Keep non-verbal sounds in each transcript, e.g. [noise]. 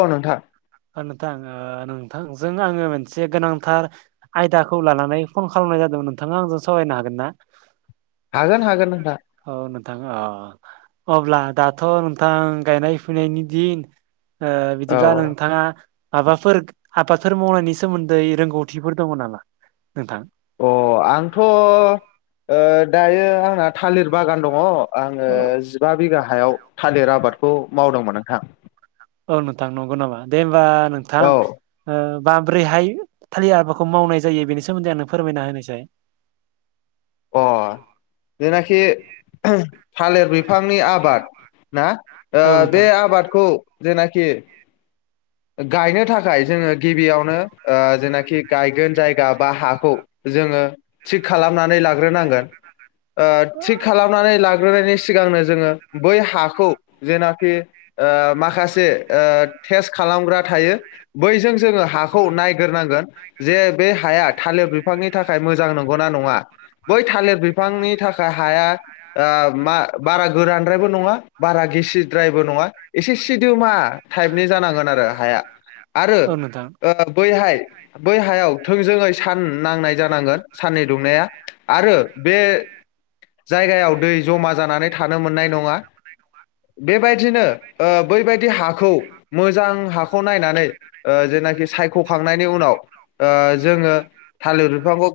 औ नोंथां नोंथां नोंथांजों आङो मोनसे गोनांथार आयदाखौ लानानै फन खालामनाय जादों नोंथाङा आंजों सावरायनो हागोन ना? हागोन हागोन नोंथां अ नोंथां अ अब्ला दाथ' नोंथां गायनाय फुनायनि दिन औ बिदिब्ला नोंथाङा माबाफोर आबादफोर मावनायनि सोमोन्दै रोंगौथिफोर दङ नामा? नोंथां? अ आंथ' दायो आंना थालिर बागान दङ आङो जिबा बिगा हायाव थालिर आबादखौ मावदोंमोन नोंथां औ नोंथां नंगौ नामा दे होमबा नोंथां औ माब्रैहाय थालिर आाबाखौ मावनाय जायो बेनि सोमोन्दै आंनो फोरमायना होनायसाय अ जेनाखि थालिर बिफांनि आबाद ना औ बे नोंथां आबादखौ जेनाखि गायनो थाखाय जोङो गिबियावनो जेनाखि गायगोन जायगा बा हाखौ जोङो थिग खालाम खालामनानै लाग्रोनांगोन थिग खालामनानै लाग्रोनायनि सिगांनो जोङो बै हाखौ खौ जेनाखि माखासे तेस्त खालामग्रा थायो बैजों जोङो हाखौ नायग्रोनांगोन जे बे हाया थालिर बिफां बिफांनि थाखाय मोजांंगौ ना नङा बै थालिर बिफांनि थाखाय हाया मा बारा गोरानद्रायबो नङा बा बारा गिसिद्रायबो नङा एसे सिदोमा टाइपनि जानांगोन आरो हाया आरो औ नोंथां बैहाय बैहा आरो बे जायगायाव दै जमा जानानै थानो मोननाय नङा बेबायदिनो बैबायदि हाखौ मोज जां हाखौ नायनानै जेनाखि सायख'खांनायनि उनाव जोङो था लिर बिफांखौ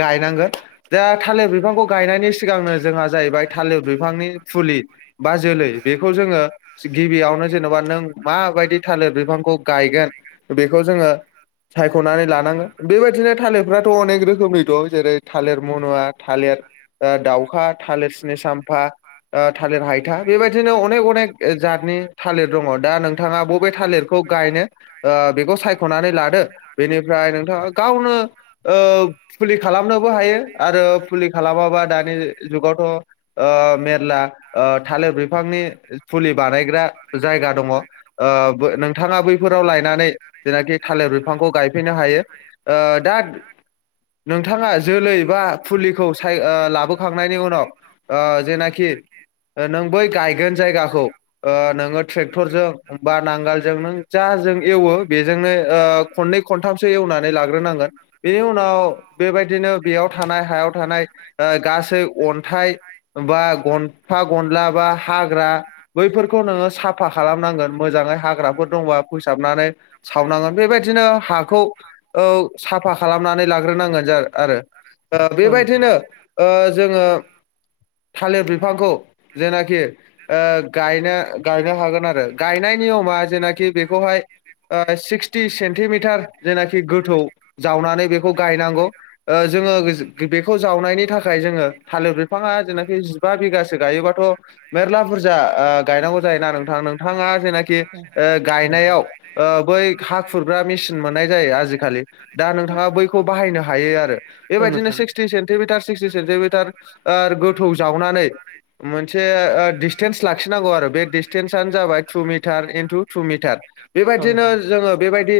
गायनांगोन दा थालिर बिफांखौ गायनायनि सिगांनो जोंहा जाहैबाय थालिर बिफांनि फुलि बा जोलै बेखौ जोङो गिबियावनो जेनबा नों माबायदि थालिर बिफांखौ गायगोन बेखौ जोङो सायख'नानै लानांगोन बेबायदि बिदिनो थालिरफ्राथ' अनेक रोखोमनि दं जेरै थालेर मन'वा थालेर दाउखा थालेर सिनिसाम्फा थालेर हायथा बेबायदिनो अनेक अनेक थालेर दङ दा नोंथाङा बबे थालेरखौ गायनो बेखौ सायख'नानै लादो बेनिफ्राय नोंथाङा गावनो फुलि खालामनोबो हायो आरो फुलि खालामाबा दानि जुगावथ' मेरला थालेर बिफांनि फुलि बानायग्रा जायगा दङ नोंथाङा बैफोराव लायनानै जेनाखि थालेर बिफांखौ गायफैनो हायो दा नोंथां नोथाङा जोलै बा फुलिखौ लाबोखांनायनि उनाव जेनाखि नों बै गायगोन जायगाखौ नोङो ट्रेक टरजों बा नांगालजों नों जा जों एवो बेजोंनो खननै खनथामसो एवनानै लाग्रोनांगोन बेनि उनाव बेबायदि बिदिनो बेयाव थानाय हायाव थानाय गासै अन्थाइ बा गनसा गनसि लाबा हाग्रा बैफोरखौ नोङो साफ फा खालामनांगोन मोजाङै हाग्राफोर दंबा फोसाबनानै सावनांगोन बेबायदिनो हाखौ औ साफा खालामनानै लाग्रोनांगोन औ नोंथां बेबायदिनो जोङो थालेर बिफांखौ जेनाखि गायनो गाय हागोन आरो गायनाय नियमआ जेनाखि बेखौहाय स्किथि सेनटिमितार जेनाखि गोथौ जावनानै बेखौ गायनांगौ ओ जोङो बेखौ जावनायनि थाखाय जोङो थालिर बिफाङा जेनाखि जिबा बिगासो गायोबाथ मेरला बुरजा ओ जायोना नोंथाङा जेनाखि औ गायनाय नोंथां बै हा खुरग्रा मेसिन मोननाय जायो आखालि दा नोंथाङा बैखौ बायनो हायो आरो औ बेबायदिनो नोंथां स्किटि सेन्टिमिटार स्किटि सेन्टिमिटार गोथौ जावनानै मोनसे डसटेन्स लाखिनांगौ आरो बे दिस्टेन्सआनो जाबाय two metre into two metre औ बेबायदिनो नोंथां जोङो बेबायदि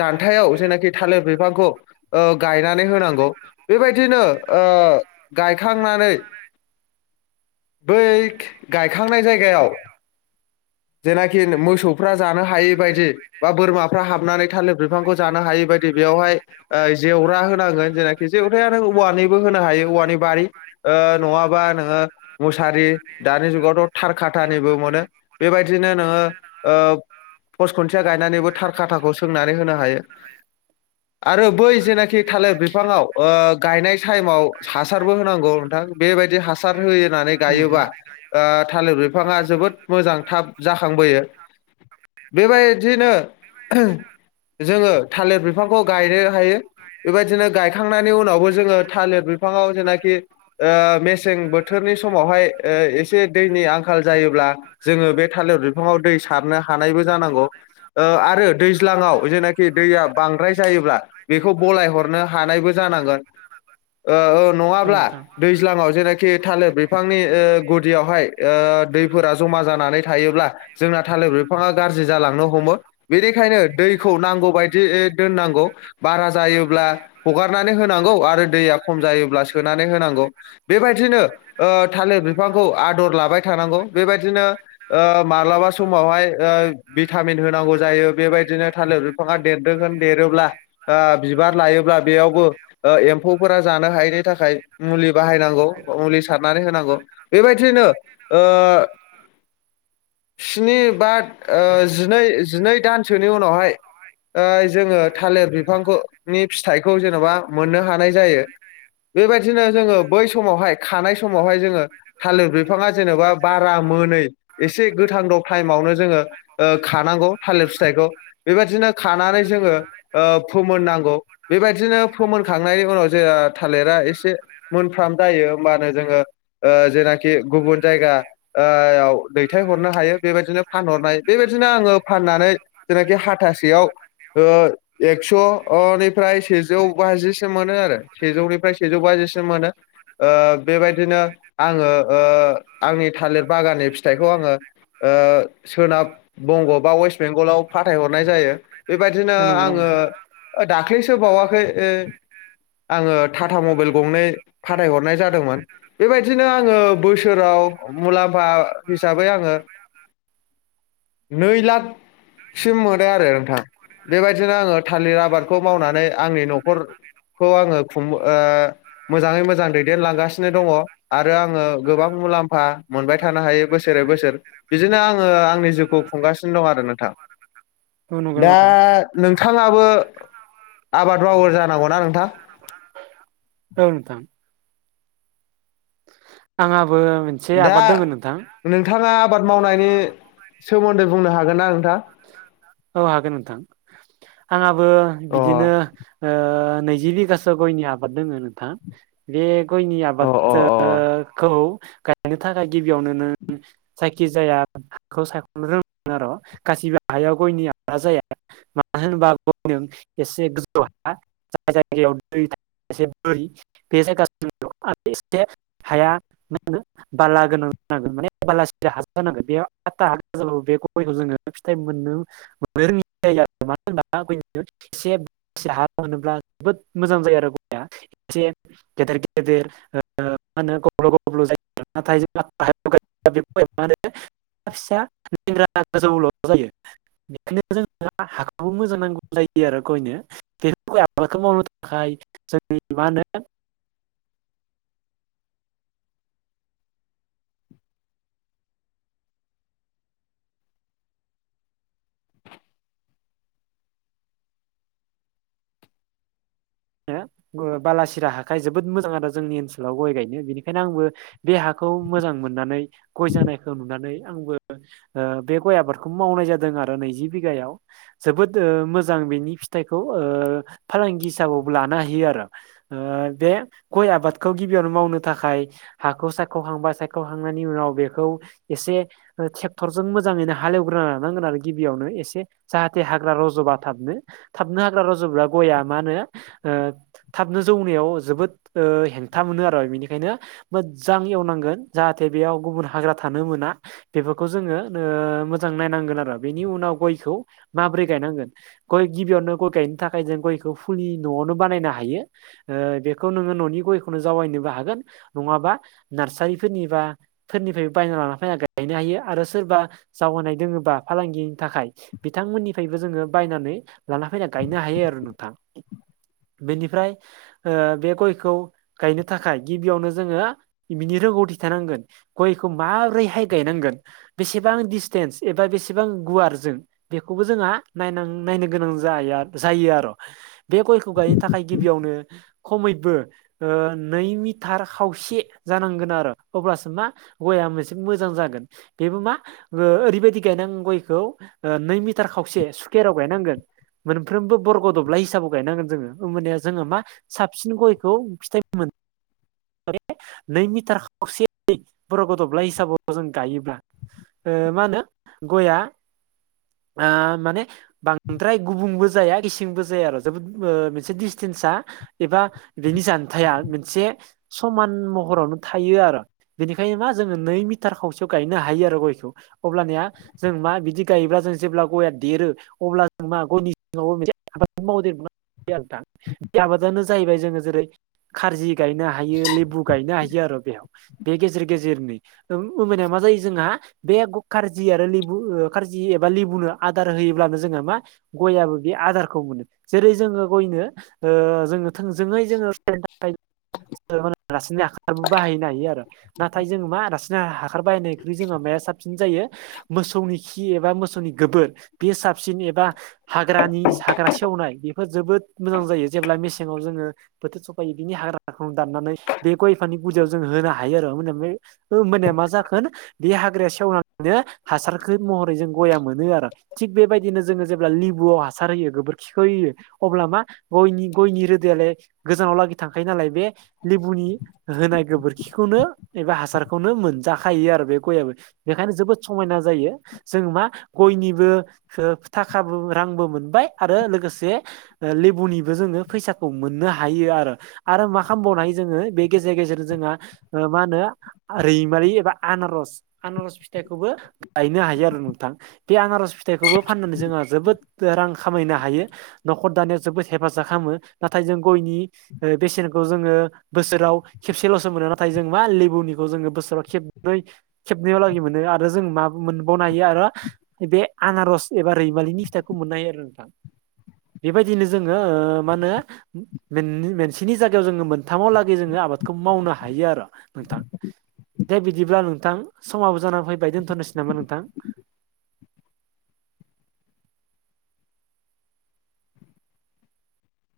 जानथायाव जेनाख थालिर बिफां गायनानै होनांगौ बेबायदिनो ओ गायखांनानै बै गायखांनाय जायगायाव जेनाखि मोसौफ्रा जानो हायि बायदि बा बोरमाफ्रा हाबनानै थालिर बिफांखौ जानो हायि बायदि बेयावहाय ओ जेवरा फ्रा होनांगोन जेनाखि जेबोथ नों औवानिबो होनो हायो औवानि बारि नङाबा नोङो मुसारि दानि जुगावथ थार खााथार मोनो बेबायदिनो नोङो ओ पस खुन्थिया गायनानैबो थार खाथाखौ सोंनानै होनो हायो आरो बै जेनाखि थालिर बिफाङाव ओ गायनाय टाइमाव हासारबो होनांगौ नोंथां बेबायदि हासार होनानै गायोब्ला ओ थालिर बिफां बिफाङा जोबोद मोजां थाब जाखांबोयो बेबायदिनो जोङो थालिर बिफांखौ गायनो हायो बेबायदिनो गायखांनायनि उनावबो जोङो थालिर बिफाङाव जेनाखि ओ मेसें बोथोरनि समावहाय ओ एसे दैनि आंखाल जायोब्ला जोङो बे थालिर बिफाङाव दै सारनो हानायबो जानांगौ आरो दैज्लां आव जेखि दैया बांद्राय जायोब्ला बेखौ बलाय हरनो हानायबो जानांगोन ओ औ नङाब्ला नोंथां दैज्लाङाव जेनाखि थालिर बिफांनि गुदियावहाय दैफोरा जमा जानानै थायोब्ला जोंना थालिर बिफाङा गाज्रि जालांनो हमो बेनिखायनो दै खौ नांगौ बादियै दोननांगौ बारा जायोब्ला हगारनानै होनांगौ आरो दैया खम जायोब्ला सोनानै होनांगौ बेबायदिनो थालिर ओ बिफांखौ आदर लाबाय थानाय नांगौ बेबायदिनो ओ मालाबा समावहाय भिटामिन होनांगौ बेबादिनो बिफाङा थालिर देरदों बिफांआ होन देरोब्ला ओ बिबार लायोब्ला बेयावबो ओ एम्फौफोरा जानो हायैनि थाखाय मुलि बाहायनांगौ मुलि सारनानै होनांगौ बेबायदिनो स्नि बा ओ जिनै जिनै दानसोनि उनावहाय ओ जोङो थालिर बिफां थालिर बिफां बे फिथाइखौ जेनबा मोननो हानाय जायो बेबायदिनो जोङो बै समावहाय खानाय समावहाय जोङो थालिर बिफाङा जेनेबा बारा मोनै एसे गोथां द टाइममावनो जोङो खानांगौ थालिर फिथाइ बेबायदिनो खानानै जोङो फोमोननांगौ बेबायदिनो फोमोनखांनायनि उनाव जे थालिरा एसे मोनफ्राम जायो होनबानो जों ओ जेनाखि गुबुन जायगाायाव दैथायहरनो हायो बेबायदिनो फानहरनाय बेबायदिनो आङो फाननानै जेनाखि हाथासेयाव ओ स‌ निफ्राय सेजौ बाजिसिम मोनो आरो सेजौनिफ्राय सेजौ बाजिसिम मोनो ओ बेबायदिनो आङो ओ आंनि थालिर बागाननि फिथाइखौ आङो सोनाब बंग ओ बा वेस्ट बेंगलाव फाथायहरनाय जायो बेबायदिनो औ नंगौ नामा आङो नोंथां दाख्लैसो बावाखै आं आङो ताता मबेल गंनै फाथाय हरनाय जादोंमोन बेबायदिनो आङो बोसोर मुलाम्फा हिसाबै आङो नै लाख सिम मोनो आरो नोंथां बेबायदिनो आङो थालिर आबादखौ मावनानै आंनि न'खरखौ आङो खुंबो ओ मोजाङै मोजां दैदेनलांगासिनो दङ आरो आङो गोबां मुलाम- फा मोनबाय थानो हायो बोसोरै बोसोर बिदिनो आङो आंनि जिउखौ खुंगासिनो दं आरो नोंथां औ नंगौ नामा दा नोंथां नोंथाङाबो आबाद मावो जानांगौनाा नोंथां औ नोंथां आंहाबो मोनसे दा आबाद दोङो नोंथां नोंथाङा आबाद मावनायनि सोमोन्दै बुंनो हागोनना नोंथां? औ हागोन नोंथां आंहाबो अ बिदिनो ओ नैजि बिगासो गयनि आबाद दोङो नोंथां बे गयनि अ आबाद अ ओ अ खौ गायनो थाखाय गिबियावनो नों जायखिजायाखौ हाखौ सायख'नो रोंनांगोन आरो' गासिबो हायाव गयनि आबादा जाया मानो होनोबा गयनो एसे गोजौ हा जाय जायगायाव दै थाया एसे बोरि बे जायगाखौ सायखनांगौ आरो एसे हाया माहोनो बाला गोनां जानांगोन माने बालासिरिया हाजार जानांगोन बेयाव आथा हागोजौ बे गयखौ जोङो फिथाइ मोननो मोननो रोंङि जायो आरो मानो होनोबा बैयो एसे बालासिया हा मोनोब्ला जोबोद मोजां जायो आरो गया एसे गेदेर गेदेर ओ मा होनो गब्ल गब्ल जायो नाथाय जेब्ला हाया गाहाय जायो बेयाव गया माहोनो फिसा दिंग्ला गोजौल' जायो। बेखायनो जोंनो हाखौबो मोजां नांगौ जायो आरो गयनो जिहेतु गय आबादखौ मावनो थाखाय जों मा‌‌ होनो [inaudible] [inaudible] ओ बालासिरा हाखाय जोबोद मोजां आरो जोंनि ओनसोलाव गय गायनो बेनिखायनो आंबो बे हाखौ मोजां मोननानै गय जानायखौ नुनानै आबो ओ बे गय आबदखौ मावनाय जादों आरो नैजि बि- गायाव जोबोद ओ मोजां बेनि फिथाइखौ ओ फालांगि हि- साबावबो लानो हायो आरो ओ बे गय आबादखौ गिबियावनो मावनो थाखाय हाखौ सायख'खांबाया सायख'खांनायनि उनाव बेखौ एसे ओ ट्रेक्टरजों मोजाङैनो हालेवग्रोना लानांगोन आरो गिबियावनो एसे जाहाथे हाग्रा रज'बा थाबनो थाबनो हाग्रा रज'ब्ला गया मा होनो ओ थाबनो जौनायाव जोबोद ओ हेंथा मोनो आरो बेनिखायनो मोजां एवनांगोन जाहाथे बेयाव गुबुन हाग्रा थानो मोना बेफोरखौ जोङो ओ मोजां नायनांगोन आरो बेनि उनाव गयखौ माब्रै गायनांगोन गय गिबियावनो गय गायनो थाखाय जों गयखौ फुलि न'आवनो बानायनो हायो ओ बेखौ नोङो न'नि गयखौनो जावैनोबो हागोन नङाबा नार्सारिफोरनि बा फोरनिफ्रायबो बायना लाना फायना गायनो हायो आरो सोरबा जावायनाय दोङोबा बा फालांगिनि थाखाय बिथांमोननिफ्रायबो जोङो बायनानै लाना फैना गायनो हायो आरो नोंथां [inaudible] बेनिफ्राय ओ बे गयखौ गायनो थाखाय गिबियावनो जोङो बिनि रोंगौ- थि थानांगोन गयखौ माबोरै हाय गायनांगोन बेसेबां दिसटेन्स एबा बेसेबां गुवार जों बेखौबो जोंहा नायनां नायनो गोनां जायो आरो बे गयखौ गायनो थाखाय गिबियावनो खमैबो ओ नै मिटार खावसे जानांगोन आरो अब्लासो मा गयया मोनसे मोजां जागोन बेबो मा ओ ओरैबायदि गायनांगोन गयखौ नै मिटार खावसे सुकेराव गायनांगोन मोनफ्रबो बर्ग दब्लाइ हिसाबाव गायनांगोन जोङो ओमबानिया जोङो मा साबसिन गयखौ फिथाइ मोन- माने नै मिटार खावसेयै बरग दबलाइ हिसाबाव जों गायोब्ला ओ मा होनो गया माने बांद्राय गुबुंबो जाया गिसिंबो जाया आरो। मोनसे दिसटेसा एबा बेनि जानथाया मोनसे समान महर रावनो थायो आरो बिनिखायनो मा जोङो नै मिटार खावसेयाव गायनो हायो आरो गयखौ अब्लानिया जों मा बिदि गायोब्ला जों जेब्ला गया देरो अब्ला जों मा गयनि [unintelligible] [unintelligible] बे आबादानो जाहैबाय जोङो जेरै खारजि गायनो हायो लेबु गायनो हायो आरो बेयाव बे गेजेर गेजेरनि मोनबाया मा जायो जोंहा बे खारजि आरो लेबु खारजि एबा लेबुनो आदार होयोब्लानो जोङो मा गयाबबो बे आदारखौ मोनो जेरै जोङो गयनो जोङो थोंजोङै जोङो नि थाखाय राससिननि हारबो बाहायनो हायो आरो नाथाय जोङो मा राससिनि हासार बाहायनायख्रुइ जोंङो साबसिन जायो मोसौनि खि एबा मोसौनि गोबोर बे साबसिन एबा हाग्रानि हाग्रा सेवनाय बेफोर जोबोद मोजां जायो जेब्ला मेसेंाव जोङो बोथोर सफायो बिनि हाग्रा दाननानै बे गय [inaudible] होनो हायो आरो। होमबानिया मा जागोन‌ बे हाग्रामा गेवनानै हासार जागोन। हासारखौ महरै जों गया मोनो आरो थिग बेबायदिनो जोङो जेब्ला लिबुआव हासार होयो गोबोरखिखौ होयो। अब्ला मा गयनि गयनि रोदायलाय गोजानाव लागि थांखायो नालाय बे लेबुनि होनाय गोबोरखि खौनो एबा हासारखौनो मोनजाखायो आरो बे गयाबबो बेनिखायनो जोबोद समायना जायो जों मा गयनिबो थाखाबो रांबो मोनबाय आरो लोगोसे लेबुनिबो जोङो फैसाखौ मोननो हायो आरो आरो मा खालामबावनो हायो जोङो बे गेजेर गेजेर जों मा होनो रैमारि एबा आनारस आनस फिथखौबो [unintelligible] गायनो हायो आरो नोंथां बे आनारस फिथाइखौबो फाननानै जोंहा जोबोद रां खामायनो हायो। न'खर दानायाव जोबोद हेफाजाब खालामो नाथाय जों गयनि बेसेनखौ जोङो बोसोराव खेबसेल'सो मोनो नाथाय जों मा लेबुनिखौ जोङो बोसोराव खेबनै खेबनैलाग मोनो आरो जों मा मोनबावनो हायो आरो बे आनारस एबा रैमालिनि फिथाइखौ मोननो हायो आरो नोंथां [inaudible] बेबायदिनो जोङो मा होनो मोनसेनि जायगायाव जोङो मोनथामाव लागै जोङो आबाद खौ मावनो हायो आरो नोंथां। दे बिदिब्ला नोंथां समाबो जानानै फैबाय दोनथ'नोसै नामा नोंथां? [inaudible]